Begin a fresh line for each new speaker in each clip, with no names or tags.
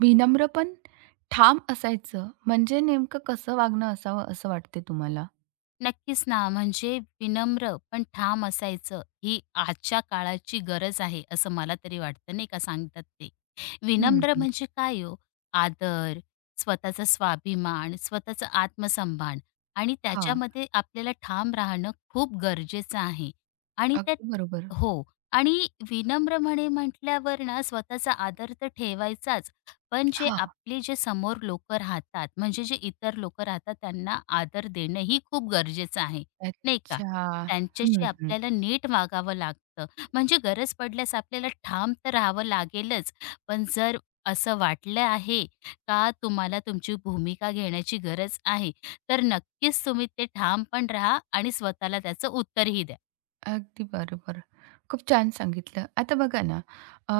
विनम्र पण ठाम असायचं, म्हणजे नेमकं कसं वागणं असावं असं वाटते तुम्हाला?
नक्कीच ना, म्हणजे विनम्र पण ठाम असायचं, ही आजच्या काळाची गरज आहे, असं मला तरी वाटतं, नाही का सांगतात ते.
हं,
विनम्र
हं.
म्हणजे काय हो? आदर, स्वतःचा स्वाभिमान, स्वतःचा आत्मसन्मान आणि
हां,
त्याच्यामध्ये आपल्याला ठाम राहणं खूप गरजेचं आहे. आणि त्या
अगदी बरोबर.
हो. आणि विनम्र म्हटल्यावर ना स्वतःचा आदर तर ठेवायचाच, पण जे
हां,
आपले जे समोर लोकं राहतात, म्हणजे जे इतर लोकं राहतात त्यांना आदर देणंही खूप गरजेचं आहे, नाही का?
अच्छा.
त्यांच्याशी
हं, हं.
आपल्याला नीट वागावं लागतं. म्हणजे गरज पडल्यास आपल्याला ठाम तर राहावं लागेलच, पण जर असं वाटलं आहे का तुम्हाला तुमची भूमिका घेण्याची गरज आहे, तर नक्कीच तुम्ही ते ठाम पण राहा आणि स्वतःला त्याचं उत्तरही द्या.
अगदी बरोबर. खूप छान सांगितलं. आता बघा ना. अ,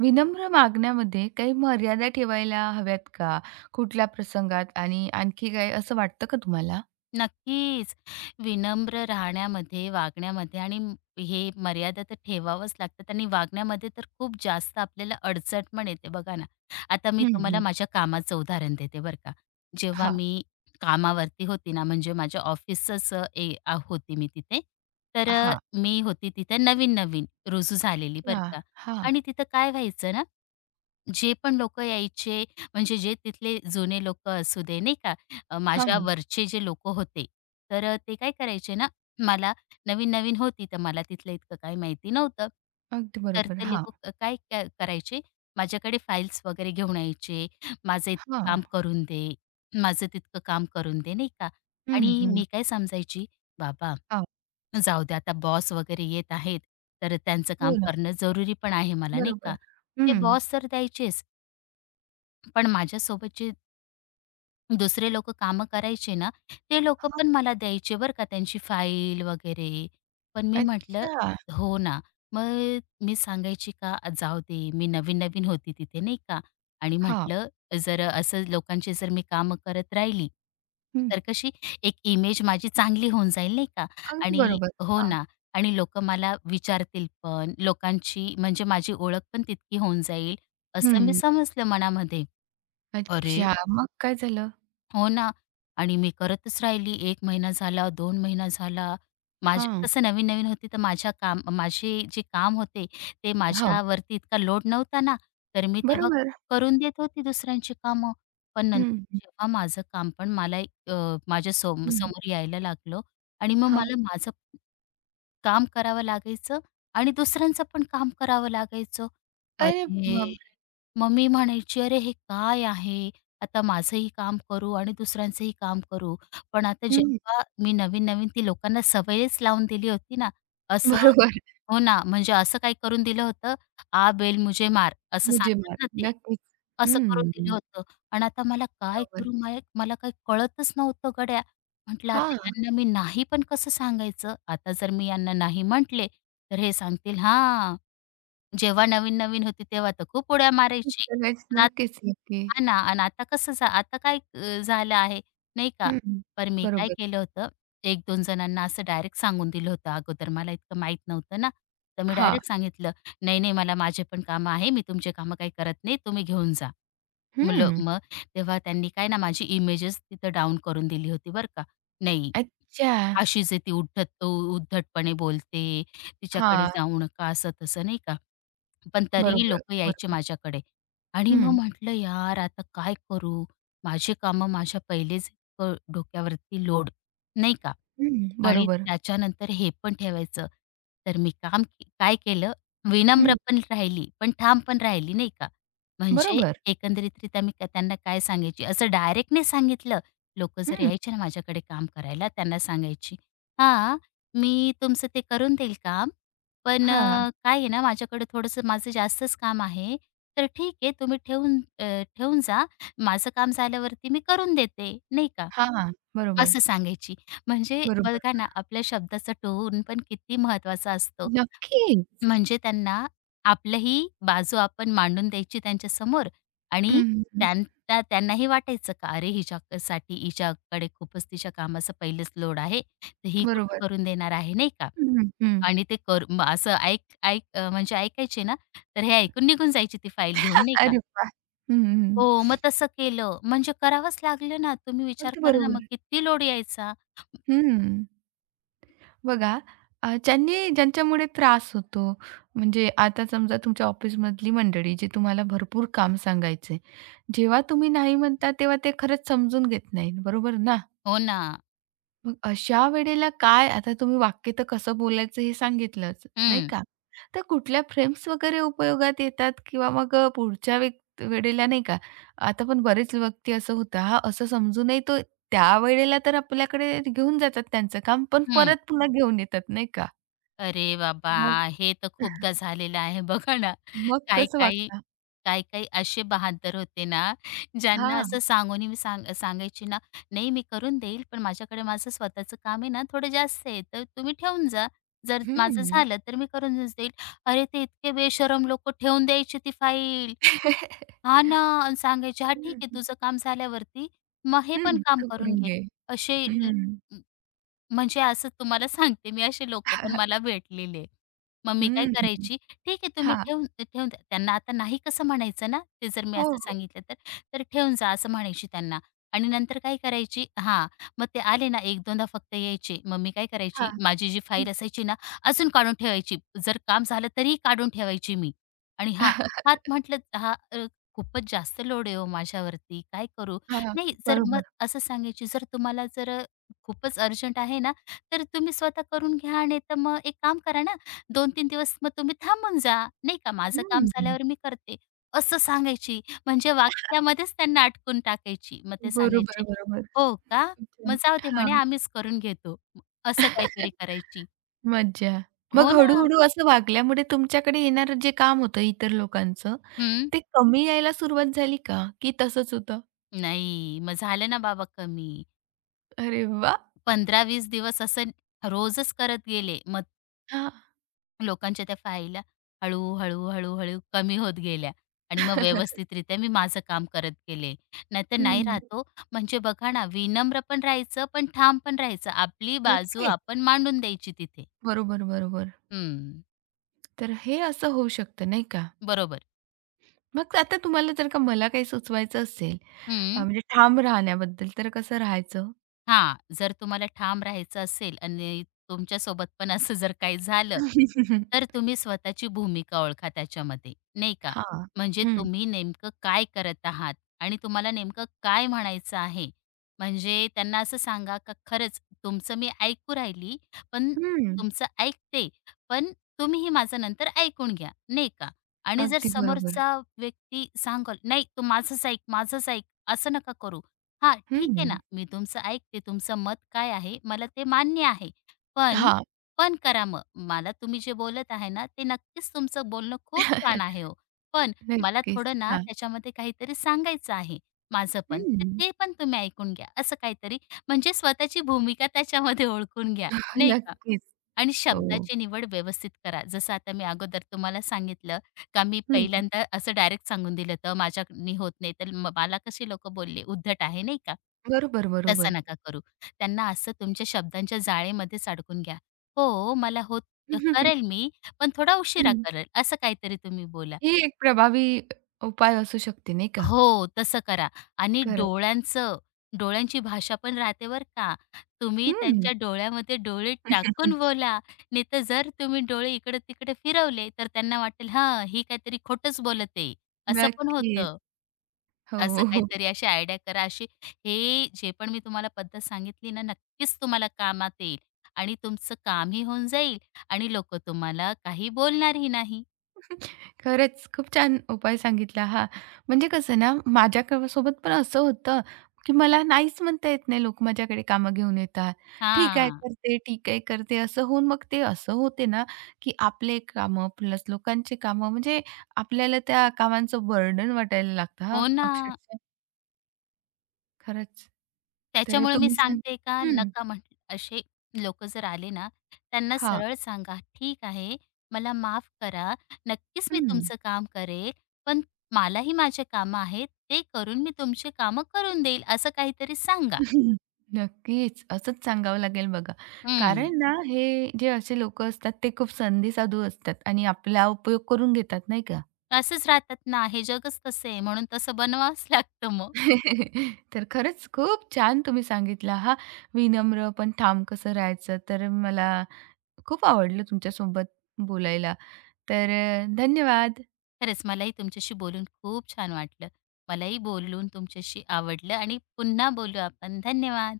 विनम्र मागण्यामध्ये काही मर्यादा ठेवायला हव्यात का? कुठल्या प्रसंगात आणि आणखी काय असं वाटतं का तुम्हाला?
नक्कीच. विनम्र राहण्यामध्ये, वागण्यामध्ये आणि हे मर्यादा तर ठेवावंच लागतात आणि वागण्यामध्ये तर खूप जास्त आपल्याला अडचण पण येते बघा ना. आता मी
हं,
तुम्हाला
हं.
माझ्या कामाचं उदाहरण देते बरं का. जेव्हा
हां,
मी कामावरती होती ना, म्हणजे माझ्या ऑफिसचंच होती मी तिथे. तर अ,
हां.
मी होती तिथे नवीन-नवीन रुजू झालेली
अच्छा.
बरं का
हां.
आणि तिथं काय व्हायचं ना जे पण लोकं यायचे, म्हणजे जे तिथले जुने लोकं असू दे, नाही का,
हां,
माझ्या
हां.
वरचे जे लोकं होते, ते काय करायचे ना, मला नवीन-नवीन होती, तर मला तिथलं इतकं काही माहिती नव्हतं.
अगदी
तर
बरोबर.
ते
हां,
लोकं काय करायचे, माझ्याकडे फाइल्स वगैरे घेऊन यायचे. माझं इतकं
हां.
काम करून दे, माझं तितकं काम करून दे, नाही का.
हं,
आणि
हं.
मी काय समजायची, बाबा
हां.
जाऊ दे आता बॉस वगैरे येत आहेत, तर त्यांचं काम
हो ना.
करणं जरुरी पण आहे मला, नाही का.
बरोबर.
ते
हं.
बॉस तर द्यायचेच, पण माझ्यासोबत जे दुसरे लोकं कामं करायचे ना, ते लोकं
हां.
पण मला द्यायचे बरं का त्यांची फाईल वगैरे. पण मी म्हटलं
अच्छा.
हो ना. मग मी सांगायची का जाऊ दे, मी नवीन-नवीन होती तिथे नाही का आणि
हां.
म्हटलं जर असं लोकांचे जर मी कामं करत राहिली,
हं.
तर कशी एक इमेज माझी चांगली होऊन जाईल नाही का
अगदी
आणि
बरोबर.
हो
हां.
ना आणि लोकं मला विचारतील पण. लोकांची म्हणजे माझी ओळख पण तितकी होऊन जाईल, असं मी
हं.
समजलं मनामध्ये. अरे
अच्छा. मग काय झालं?
हो ना. आणि मी करतच राहिली. 1 महिना झाला, 2 महिना झाला. माझे
हां.
कसं नवीन-नवीन होती तर माझ्या काम माझे जे काम होते ते
हां.
माझ्यावरती इतका लोड नव्हता ना, तर मी तेव्हा
बरोबर.
करून देत होती दुसऱ्यांची कामं. पण नंतर
हं,
जेव्हा माझं काम पण मला माझ्या
हं.
समोर यायला लागलं आणि मग
हां.
मला माझं काम करावं लागायचं आणि दुसऱ्यांचं पण काम करावं लागायचं.
अरे
अरे!
बापरे!
मग मी म्हणायची, "अरे हे काय आहे? आता माझंही काम करू आणि दुसऱ्यांचंही काम करू." पण आता
हं.
जेव्हा मी नवीन-नवीन ती लोकांना सवयच लावून दिली होती ना, असं
बरोबर.
हो ना, म्हणजे असं काही करून दिलं होतं, "आ बेल मुझे मार" असं सांगतात
मुजीमार.
ना ते.
नक्कीच.
असं करून दिलं
हं.
होतं आणि आता मला काय
बरोबर.
करू माय मला काही कळतच नव्हतं गड्या. म्हटलं आता
हां.
यांना मी नाही पण कसं सांगायचं? आता जर मी यांना नाही म्हटले, तर हे सांगतील हां, जेव्हा नवीन-नवीन होती तेव्हा तर खूप उड्या मारायची.
नक्कीच,
पण आत
नक्कीच, नक्की.
हां ना आणि आता कसं झा आता काय झालं आहे, नाही का?
हं.
पण मी काय
बरोबर.
केलं होतं, 1-2 जणांना असं डायरेक्ट सांगून दिलं होतं अगोदर मला इतकं माहीत नव्हतं ना. तर मी
हां.
डायरेक्ट सांगितलं, "नाही, नाही मला माझे पण कामं आहे. मी तुमचे कामं काही करत नाही. तुम्ही घेऊन जा." मुलं
हं.
मग तेव्हा त्यांनी काय ना माझी इमेजेस तिथं डाउन करून दिली होती बरं का. नाही,
अच्छा.
अशीच आहे ती उद्धटपणे बोलते, तिच्याकडे
हां.
जाऊ नका असं-तसं नाही का. पण तरीही
बरोबर,
लोकं
अगदी
यायचे
बरोबर.
माझ्याकडे आणि मग
हं.
म्हटलं, "यार आता काय करू?" माझे कामं माझ्या पहिलेच अ, डोक्यावरती लोड, नाही का.
हं.
आणि
बरोबर.
त्याच्यानंतर हे पण ठेवायचं. तर मी काय केलं, विनम्र
हं.
पण राहिली, पण ठाम पण राहिली नाही का. म्हणजे
बरोबर.
एकंदरीतरीत्या मी त्यांना काय सांगायची, असं डायरेक्ट नाही सांगितलं. लोकं जर
हं.
यायचे ना माझ्याकडे काम करायला, त्यांना सांगायची, "हां, मी तुमचं ते करून देईल काम, पण
हां.
काय आहे ना, माझ्याकडे थोडंसं माझं जास्तच काम आहे, तर ठीक आहे तुम्ही ठेवून जा. माझं काम झाल्यावरती मी करून देते." नाही का.
हां, हां. बरोबर,
असं सांगायची. म्हणजे
बरोबर.
बघा ना, आपल्या शब्दाचा टोन पण किती महत्त्वाचा असतो.
नक्की.
म्हणजे त्यांना आपलीही बाजू आपण मांडून द्यायची त्यांच्यासमोर
हं,
आणि
हं. हं.
त्यांनाही वाटायचं का अरे हिच्यासाठी हिच्याकडे खूपच तिच्या कामाचा पहिलेच लोड आहे. तर ही कुठं
बरोबर.
करून देणार आहे, नाही का?
हं, हं. हं.
आणि ते कर म असं ऐक ऐक अ, म्हणजे ऐकायचे ना, तर हे ऐकून निघून जायची ती फाईल घेऊन, नाही का?
अरे वाह! हं,
हो,
हं.
मग तसं केलं म्हणजे करावंच लागलं ना. तुम्ही विचार
अगदी
करा ना,
बरोबर.
मग किती लोड यायचा.
हं. बघा. ज्यांनी ज्यांच्यामुळे त्रास होतो म्हणजे आता समजा तुमच्या ऑफिसमधली मंडळी जी तुम्हाला भरपूर काम सांगायचंय. जेव्हा तुम्ही नाही म्हणता तेव्हा ते खरंच समजून घेत नाही. बरोबर ना?
हो ना.
मग अशा वेळेला काय आता तुम्ही वाक्य तर कसं बोलायचं हे सांगितलंच, नाही
हं,
का? तर कुठल्या फ्रेम्स वगैरे उपयोगात येतात किंवा मग पुढच्या वेळेला नाही का, आता पण बरेच व्यक्ती असं होतं, हां, असं समजूनही तो त्यावेळेला तर आपल्याकडे घेऊन जातात त्यांचं काम, पण
हं.
परत पुन्हा घेऊन येतात, नाही का?
अरे बाबा!
मग
हे तर खूपदा झालेलं आहे. बघा ना,
मग कसं
काही-काही,
वागता?
काही-काही असे बहाद्दर होते ना, ज्यांना असं
हां.
सांगून मी सांगायची ना, "नाही मी करून देईल, पण माझ्याकडे माझं स्वतःचं काम आहे ना, थोडं जास्त आहे, तर तुम्ही ठेवून जा. जर माझं
हं.
झालं तर मी करूनच देईल." अरे ते इतके बेशरम लोकं ठेवून द्यायची ती फाईल.
हं,
हां
हं.
ना, आणि सांगायचे, "हां, ठीक आहे तुझं काम झाल्यावरती, मग हे पण काम
तू
करून
करून
घे."
घे.
असे
हं.
म्हणजे असं तुम्हाला सांगते मी असे लोकं पण मला भेटलेले. मग मी काय
हं.
करायची, "ठीक आहे
हां.
तुम्ही ठेवून ठेवून द्या." त्यांना आता नाही कसं म्हणायचं ना, ते जर मी
हो,
असं
हो.
सांगितलं तर. तर "ठेवून जा" असं म्हणायची त्यांना आणि नंतर काय करायची हां, मग ते आले ना 1-2दा फक्त यायचे. मग मी काय करायची,
हां.
माझी जी फाईल असायची ना, अजून काढून ठेवायची. जर काम झालं तरीही काढून ठेवायची मी. आणि हां, हात म्हटलं खूपच जास्त लोड आहे हो माझ्यावरती, काय करू?
हां, हां.
नाही जर मग
बरोबर.
असं सांगायची, "जर तुम्हाला खूपच अर्जंट आहे ना, तर तुम्ही स्वतः करून घ्या. नाहीतर मग एक काम करा ना, 2 तीन दिवस मग तुम्ही थांबून जा, नाही का, माझं काम
हं.
झाल्यावर मी करते, असं सांगायची. म्हणजे वाक्यामध्येच त्यांना अडकून टाकायची. मग ते
बरोबर,
सांगायचे,
बरोबर.
"हो का?
खूप
मग
छान.
जाऊ दे
हां.
म्हणे आम्हीच करून घेतो." असं काहीतरी करायची.
मज्जा. मग
हो ना.
हळू-हळू असं वागल्यामुळे तुमच्याकडे येणारं जे काम होतं इतर लोकांचं,
हं.
ते कमी यायला सुरुवात झाली का? की तसंच होतं?
नाही, मग झालं ना बाबा कमी.
अरे वाह!
15-20 दिवस असं रोजच करत गेले. मग
हां.
लोकांच्या त्या फाईला हळू, हळू, हळू, हळू कमी होत गेल्या आणि मग व्यवस्थितरित्या मी माझं काम करत गेले. नाहीतर नाही
हं.
राहत ओ. म्हणजे बघा ना, विनम्र पण राहायचं, पण ठाम पण राहायचं. आपली बाजू
नक्कीच.
आपण मांडून द्यायची तिथे.
बरोबर, बरोबर.
हं,
तर हे असं होऊ शकतं नाही का?
बरोबर.
मग आता तुम्हाला जर का मला काही सुचवायचं असेल.
हं.
म्हणजे ठाम राहण्याबद्दल, तर कसं राहायचं?
हा, जर तुम्हाला ठाम राहायचं असेल आणि तुमच्यासोबत पण असं जर काही झालं, तर तुम्ही स्वतःची भूमिका ओळखा त्याच्यामध्ये, नाही का?
हां.
म्हणजे
हं.
तुम्ही नेमकं काय करत आहात आणि तुम्हाला नेमकं काय म्हणायचं आहे. म्हणजे त्यांना असं सांगा का खरंच तुमचं मी ऐकू राहिली, पण
हं.
तुमचं ऐकते, पण तुम्हीही माझं नंतर ऐकून घ्या, नाही का? आणि जर
अगदी बरोबर.
समोरचा व्यक्ती सांगेल, "नाही, तू माझंच ऐक, माझंच ऐक," असं नका करू. हा, ठीक आहे ना,
हं.
मी तुमचं ऐकते, तुमचं मत काय आहे, मला ते मान्य आहे. पण,
हां.
पण करा मग. मला तुम्ही जे बोलत आहे ना, ते नक्कीच तुमचं बोलणं खूप छान आहे हो. पण मला
नक्कीच.
थोडं ना
हां.
त्याच्यामध्ये काहीतरी सांगायचं आहे, माझं पण. तर
हं.
ते पण तुम्ही ऐकून घ्या, असं काहीतरी. म्हणजे स्वतःची भूमिका त्याच्यामध्ये ओळखून घ्या, नाही का?
नक्कीच.
आणि
हो.
शब्दाची निवड व्यवस्थित करा. जसं आता मी अगोदर तुम्हाला सांगितलं का मी
हं.
पहिल्यांदा असं डायरेक्ट सांगून दिलं होतं, माझ्यानी होत नाही, तर मला कसे लोकं बोलले, उद्धट आहे, नाही का?
बरोबर, बरोबर.
तसं नका करू. त्यांना असं तुमच्या शब्दांच्या जाळेमध्येच अडकून घ्या. "हो, मला होत करेल मी, पण थोडा उशिरा
हं.
करेल." असं काहीतरी तुम्ही बोला.
ही एक प्रभावी उपाय असू शकते नाही का?
हो, तसं करा आणि
खरंच.
डोळ्यांची भाषा पण राहते बरं का. तुम्ही
हं.
त्यांच्या डोळ्यामध्ये डोळे टाकून बोला. नाहीतर जर तुम्ही डोळे इकडे-तिकडे फिरवले, तर त्यांना वाटेल, "हां, ही काहीतरी खोटंच बोलत असं पण
नक्कीच.
होतं. असं
हो.
काहीतरी अशी आयडिया करा. हे जे पण मी तुम्हाला पद्धत सांगितली ना, नक्कीच तुम्हाला कामात येईल आणि तुमचं कामही होऊन जाईल आणि लोकं तुम्हाला काही बोलणारही नाही.
खरंच खूप छान उपाय सांगितला हा. म्हणजे कसं ना, माझ्या सोबत पण असं होतं, की मला नाहीच म्हणता येत नाही. लोक माझ्याकडे कामं घेऊन येतात. ठीक आहे
हां.
करते, ठीक आहे करते, असं होऊन मग ते असं होते ना, की आपले कामं प्लस लोकांचे कामं म्हणजे आपल्याला त्या कामांचं बर्डन वाटायला लागतं हां,
हो ना.
अक्षरशः खरंच. तर
त्याच्यामुळे मी
तुम्ही सांग.
सांगते का
हं.
नका म्हटलं असे लोकं जर आले ना, त्यांना
हां.
सरळ सांगा, "ठीक आहे, मला माफ करा. नक्कीच मी
हं.
तुमचं काम करेल, पण मलाही माझे कामं आहेत. ते करून मी तुमची कामं करून देईल." असं काहीतरी सांगा.
नक्कीच. असंच सांगावं लागेल बघा.
हं.
कारण ना हे जे असे लोकं असतात ते खूप संधीसाधू असतात आणि आपला उपयोग करून घेतात, नाही का?
असंच राहतात ना, हे जगच तसं आहे म्हणून तसं बनवावंच लागतं मग.
तर खरंच खूप छान तुम्ही सांगितला हां, विनम्र पण ठाम कसं राहायचं. तर मला खूप आवडलं तुमच्यासोबत बोलायला. तर धन्यवाद.
खरंच मलाही तुमच्याशी बोलून खूप छान वाटलं. मलाही बोलून तुमच्याशी आवडलं आणि पुन्हा बोलू आपण. धन्यवाद.